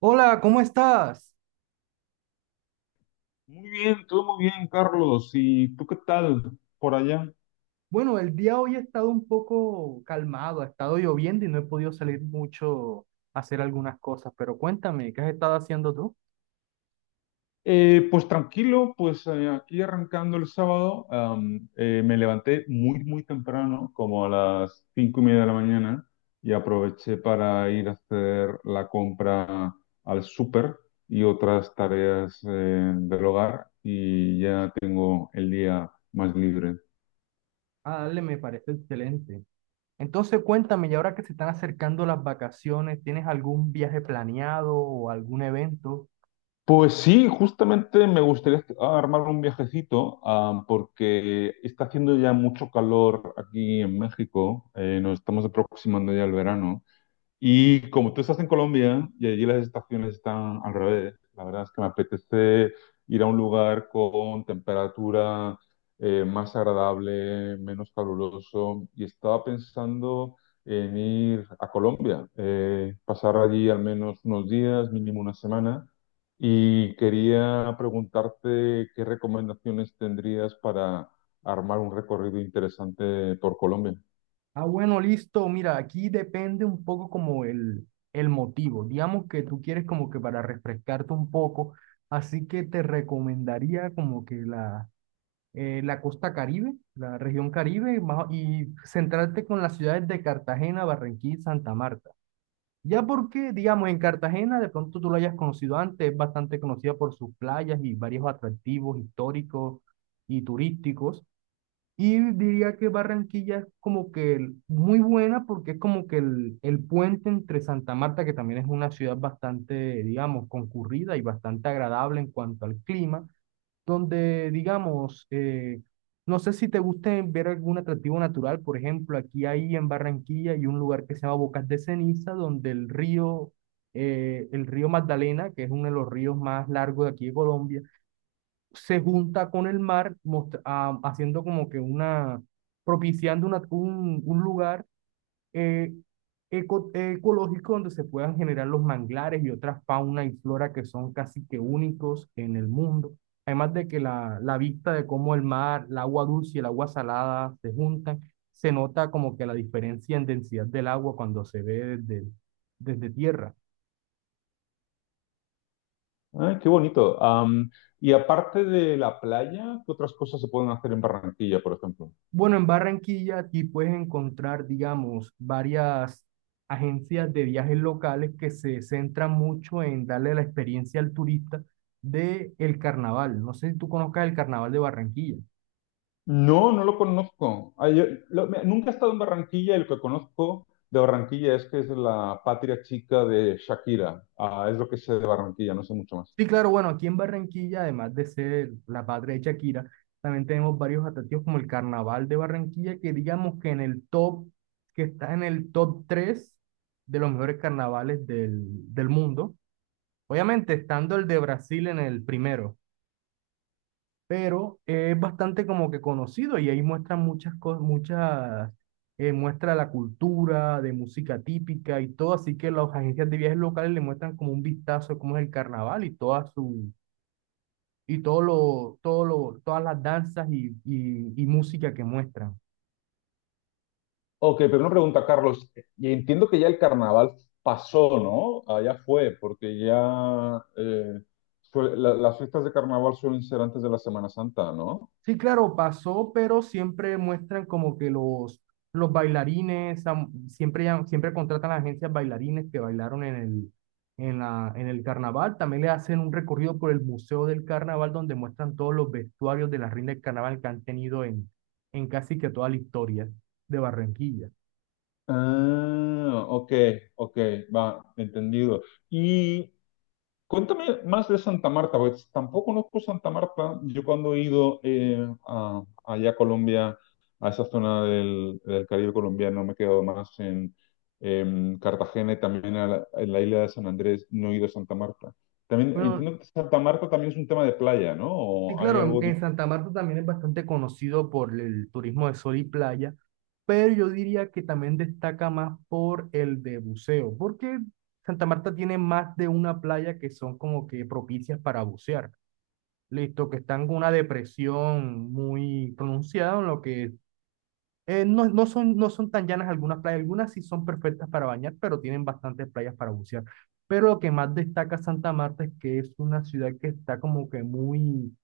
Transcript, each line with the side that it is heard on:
right: Hola, ¿cómo estás?
left: Muy bien, todo muy bien, Carlos. ¿Y tú qué tal por allá?
right: Bueno, el día hoy ha estado un poco calmado, ha estado lloviendo y no he podido salir mucho a hacer algunas cosas, pero cuéntame, ¿qué has estado haciendo tú?
left: Pues tranquilo, pues aquí arrancando el sábado, me levanté muy, muy temprano, como a las 5:30 de la mañana, y aproveché para ir a hacer la compra al súper y otras tareas del hogar, y ya tengo el día más libre.
right: Ah, dale, me parece excelente. Entonces, cuéntame, y ahora que se están acercando las vacaciones, ¿tienes algún viaje planeado o algún evento?
left: Pues sí, justamente me gustaría armar un viajecito, porque está haciendo ya mucho calor aquí en México, nos estamos aproximando ya al verano. Y como tú estás en Colombia y allí las estaciones están al revés, la verdad es que me apetece ir a un lugar con temperatura más agradable, menos caluroso. Y estaba pensando en ir a Colombia, pasar allí al menos unos días, mínimo una semana. Y quería preguntarte qué recomendaciones tendrías para armar un recorrido interesante por Colombia.
right: Ah, bueno, listo, mira, aquí depende un poco como el motivo. Digamos que tú quieres como que para refrescarte un poco, así que te recomendaría como que la la costa Caribe, la región Caribe, y centrarte con las ciudades de Cartagena, Barranquilla y Santa Marta. Ya porque, digamos, en Cartagena de pronto tú lo hayas conocido antes, es bastante conocida por sus playas y varios atractivos históricos y turísticos. Y diría que Barranquilla es como que muy buena porque es como que el puente entre Santa Marta, que también es una ciudad bastante, digamos, concurrida y bastante agradable en cuanto al clima, donde, digamos, no sé si te guste ver algún atractivo natural, por ejemplo, aquí hay en Barranquilla hay un lugar que se llama Bocas de Ceniza, donde el río Magdalena, que es uno de los ríos más largos de aquí de Colombia, se junta con el mar, haciendo como que una, propiciando un lugar eh, ecológico donde se puedan generar los manglares y otras fauna y flora que son casi que únicos en el mundo. Además de que la vista de cómo el mar, el agua dulce y el agua salada se juntan, se nota como que la diferencia en densidad del agua cuando se ve desde, desde tierra.
left: Ay, qué bonito. Y aparte de la playa, ¿qué otras cosas se pueden hacer en Barranquilla, por ejemplo?
right: Bueno, en Barranquilla aquí puedes encontrar, digamos, varias agencias de viajes locales que se centran mucho en darle la experiencia al turista de el carnaval. No sé si tú conozcas el carnaval de Barranquilla.
left: No, no lo conozco. Ay, nunca he estado en Barranquilla y lo que conozco de Barranquilla es que es la patria chica de Shakira. Ah, es lo que sé de Barranquilla, no sé mucho más.
right: Sí, claro, bueno, aquí en Barranquilla, además de ser la patria de Shakira, también tenemos varios atractivos como el carnaval de Barranquilla, que digamos que en el top, que está en el top 3 de los mejores carnavales del mundo. Obviamente, estando el de Brasil en el primero, pero es bastante como que conocido y ahí muestra muchas cosas, muchas, muestra la cultura de música típica y todo, así que las agencias de viajes locales le muestran como un vistazo de cómo es el carnaval y toda su, y todas las danzas y música que muestran.
left: Ok, pero una pregunta, Carlos. Y entiendo que ya el carnaval pasó, ¿no? Ah, ya fue, porque ya las fiestas de carnaval suelen ser antes de la Semana Santa, ¿no?
right: Sí, claro, pasó, pero siempre muestran como que los bailarines, siempre, siempre contratan a agencias bailarines que bailaron en el, en el carnaval. También le hacen un recorrido por el Museo del Carnaval donde muestran todos los vestuarios de las reina del carnaval que han tenido en casi que toda la historia de Barranquilla.
left: Ah, ok, ok, va, entendido. Y cuéntame más de Santa Marta, porque tampoco conozco Santa Marta. Yo cuando he ido allá a Colombia, a esa zona del Caribe colombiano, me he quedado más en, Cartagena y también en la isla de San Andrés, no he ido a Santa Marta. También
right: Bueno,
left: entiendo que Santa Marta también es un tema de playa, ¿no?
right: sí,
left: ¿O hay
right: claro,
left: algo?
right: en Santa Marta también es bastante conocido por el turismo de sol y playa, pero yo diría que también destaca más por el de buceo, porque Santa Marta tiene más de una playa que son como que propicias para bucear. Listo, que están con una depresión muy pronunciada, en lo que no, no son tan llanas algunas playas, algunas sí son perfectas para bañar, pero tienen bastantes playas para bucear. Pero lo que más destaca Santa Marta es que es una ciudad que está como que muy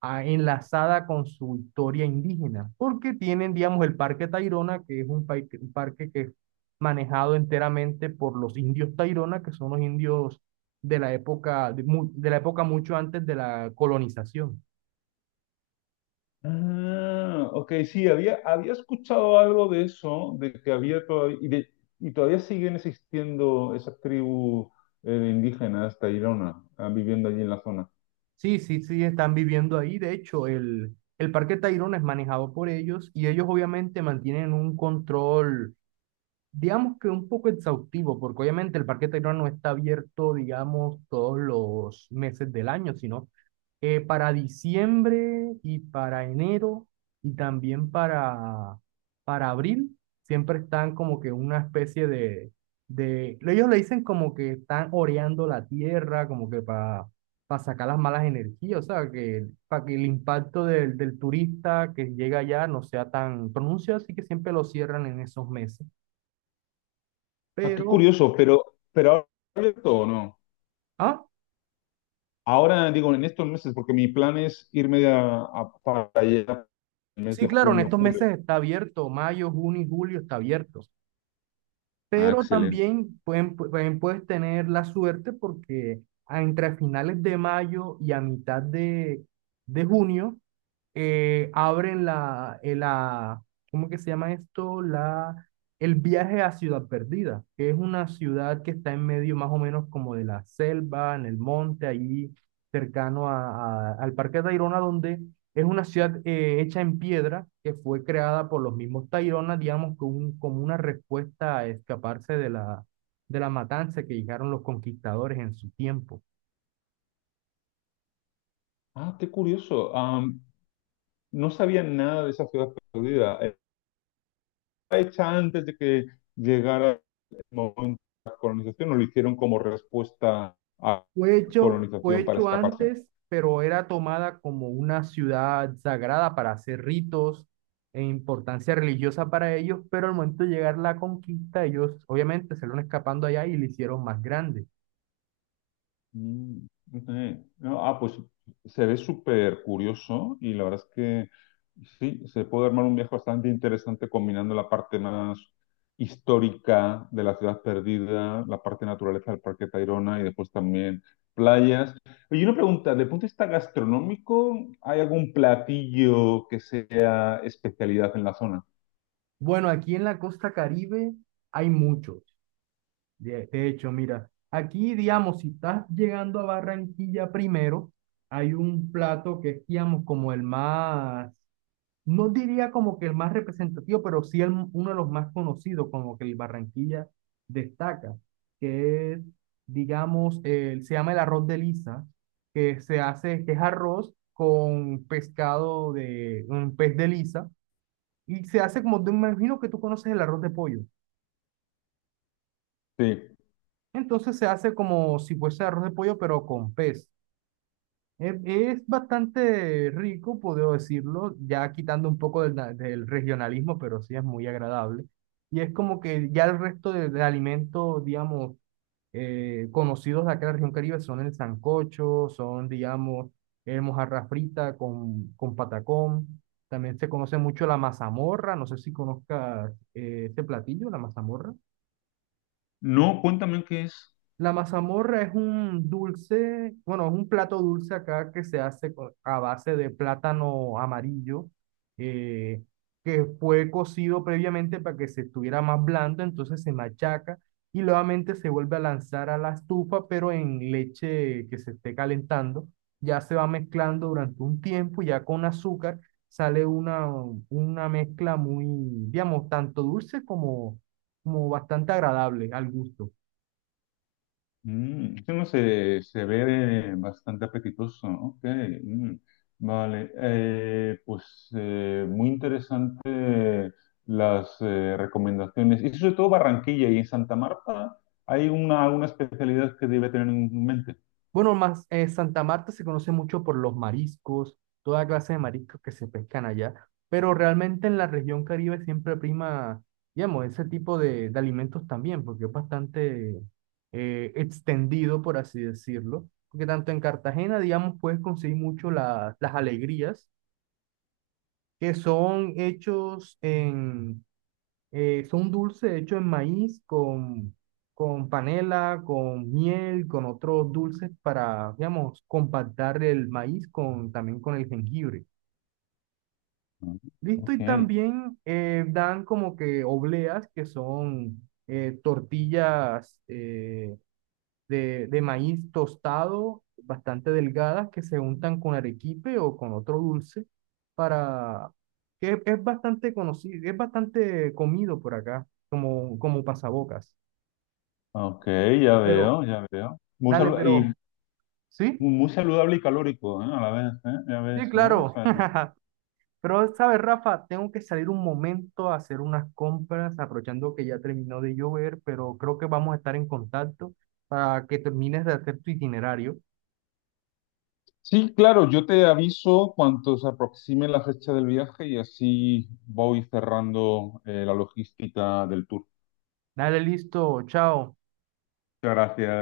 right: enlazada con su historia indígena, porque tienen, digamos, el Parque Tayrona, que es un parque que es manejado enteramente por los indios Tayrona, que son los indios de la época, de la época mucho antes de la colonización.
left: Ah, ok, sí, había escuchado algo de eso, de que había todavía, y todavía siguen existiendo esas tribus indígenas tairona, viviendo allí en la zona.
right: Sí, sí, sí, están viviendo ahí. De hecho, el Parque Tayrona es manejado por ellos y ellos obviamente mantienen un control digamos que un poco exhaustivo, porque obviamente el Parque Tayrona no está abierto, digamos, todos los meses del año, sino para diciembre y para enero y también para abril, siempre están como que una especie de, ellos le dicen como que están oreando la tierra, como que para sacar las malas energías, o sea, que para que el impacto del turista que llega allá no sea tan pronunciado, así que siempre lo cierran en esos meses.
left: Ah, qué
right: Pero,
left: curioso, pero, ahora ¿ha abierto o no?
right: ah,
left: Ahora digo en estos meses, porque mi plan es irme para allá en el mes
right: sí,
left: de
right: claro, en
left: junio,
right: estos
left: julio.
right: meses está abierto, mayo, junio y julio está abierto.
left: Ah,
right: Pero
left: excelente.
right: también puedes tener la suerte porque entre finales de mayo y a mitad de junio abren la, ¿cómo que se llama esto? La, el viaje a Ciudad Perdida, que es una ciudad que está en medio más o menos como de la selva, en el monte, ahí cercano al Parque Tayrona, donde es una ciudad hecha en piedra que fue creada por los mismos Tairona, digamos, como, como una respuesta a escaparse de la matanza que llegaron los conquistadores en su tiempo.
left: Ah, qué curioso. No sabía nada de esa ciudad perdida. Hecha antes de que llegara el momento de la colonización, o lo hicieron como respuesta a la
right: Fue
left: colonización para
right: hecho
left: escaparse.
right: antes, pero era tomada como una ciudad sagrada para hacer ritos e importancia religiosa para ellos, pero al momento de llegar la conquista, ellos obviamente se fueron escapando allá y le hicieron más grande.
left: Mm, ok. No, pues se ve súper curioso y la verdad es que sí, se puede armar un viaje bastante interesante combinando la parte más histórica de la ciudad perdida, la parte naturaleza del Parque Tayrona y después también playas. Y una pregunta, de punto de vista gastronómico, ¿hay algún platillo que sea especialidad en la zona?
right: Bueno, aquí en la costa Caribe hay mucho. De hecho, mira, aquí, digamos, si estás llegando a Barranquilla primero, hay un plato que es, digamos, como el más, no diría como que el más representativo, pero sí el, uno de los más conocidos, como que el Barranquilla destaca, que es, digamos, el- se llama el arroz de lisa, que se hace, que es arroz con pescado de, un pez de lisa, y se hace como, de, me imagino que tú conoces el arroz de pollo.
left: Sí.
right: Entonces se hace como si fuese arroz de pollo, pero con pez. Es bastante rico, puedo decirlo, ya quitando un poco del, del regionalismo, pero sí es muy agradable. Y es como que ya el resto de alimentos, digamos, conocidos de acá de la región Caribe son el sancocho, son, digamos, el mojarra frita con patacón. También se conoce mucho la mazamorra, no sé si conozcas este platillo, la mazamorra.
left: No, cuéntame qué es.
right: La mazamorra es un dulce, bueno, es un plato dulce acá que se hace a base de plátano amarillo, eh, que fue cocido previamente para que se estuviera más blando, entonces se machaca y nuevamente se vuelve a lanzar a la estufa, pero en leche que se esté calentando. Ya se va mezclando durante un tiempo, ya con azúcar sale una mezcla muy, digamos, tanto dulce como, como bastante agradable al gusto.
left: Mm, eso no se ve bastante apetitoso. Ok, mm, vale. Pues muy interesante las recomendaciones. Y sobre todo Barranquilla y en Santa Marta hay una, especialidad que debe tener en mente.
right: Bueno, más Santa Marta se conoce mucho por los mariscos, toda clase de mariscos que se pescan allá, pero realmente en la región Caribe siempre prima, digamos, ese tipo de alimentos también, porque es bastante extendido, por así decirlo, porque tanto en Cartagena, digamos, puedes conseguir mucho las alegrías que son hechos en son dulces hechos en maíz con panela, con miel, con otros dulces para, digamos, compactar el maíz con, también con el jengibre.
left: Mm,
right: Listo,
left: ok,
right: y también dan como que obleas, que son tortillas, de maíz tostado, bastante delgadas, que se untan con arequipe o con otro dulce, para, que es bastante conocido, es bastante comido por acá, como, como pasabocas.
left: ok, ya
right: Pero,
left: veo, ya veo.
right: dale, pero, ¿sí?
left: Muy saludable y calórico, ¿eh? A la vez, ¿eh? Ya
right: Sí,
left: ves, ¿no?
right: claro. Pero, ¿sabes, Rafa? Tengo que salir un momento a hacer unas compras, aprovechando que ya terminó de llover, pero creo que vamos a estar en contacto para que termines de hacer tu itinerario.
left: Sí, claro, yo te aviso cuando se aproxime la fecha del viaje y así voy cerrando la logística del tour.
right: Dale, listo, chao.
left: Muchas gracias.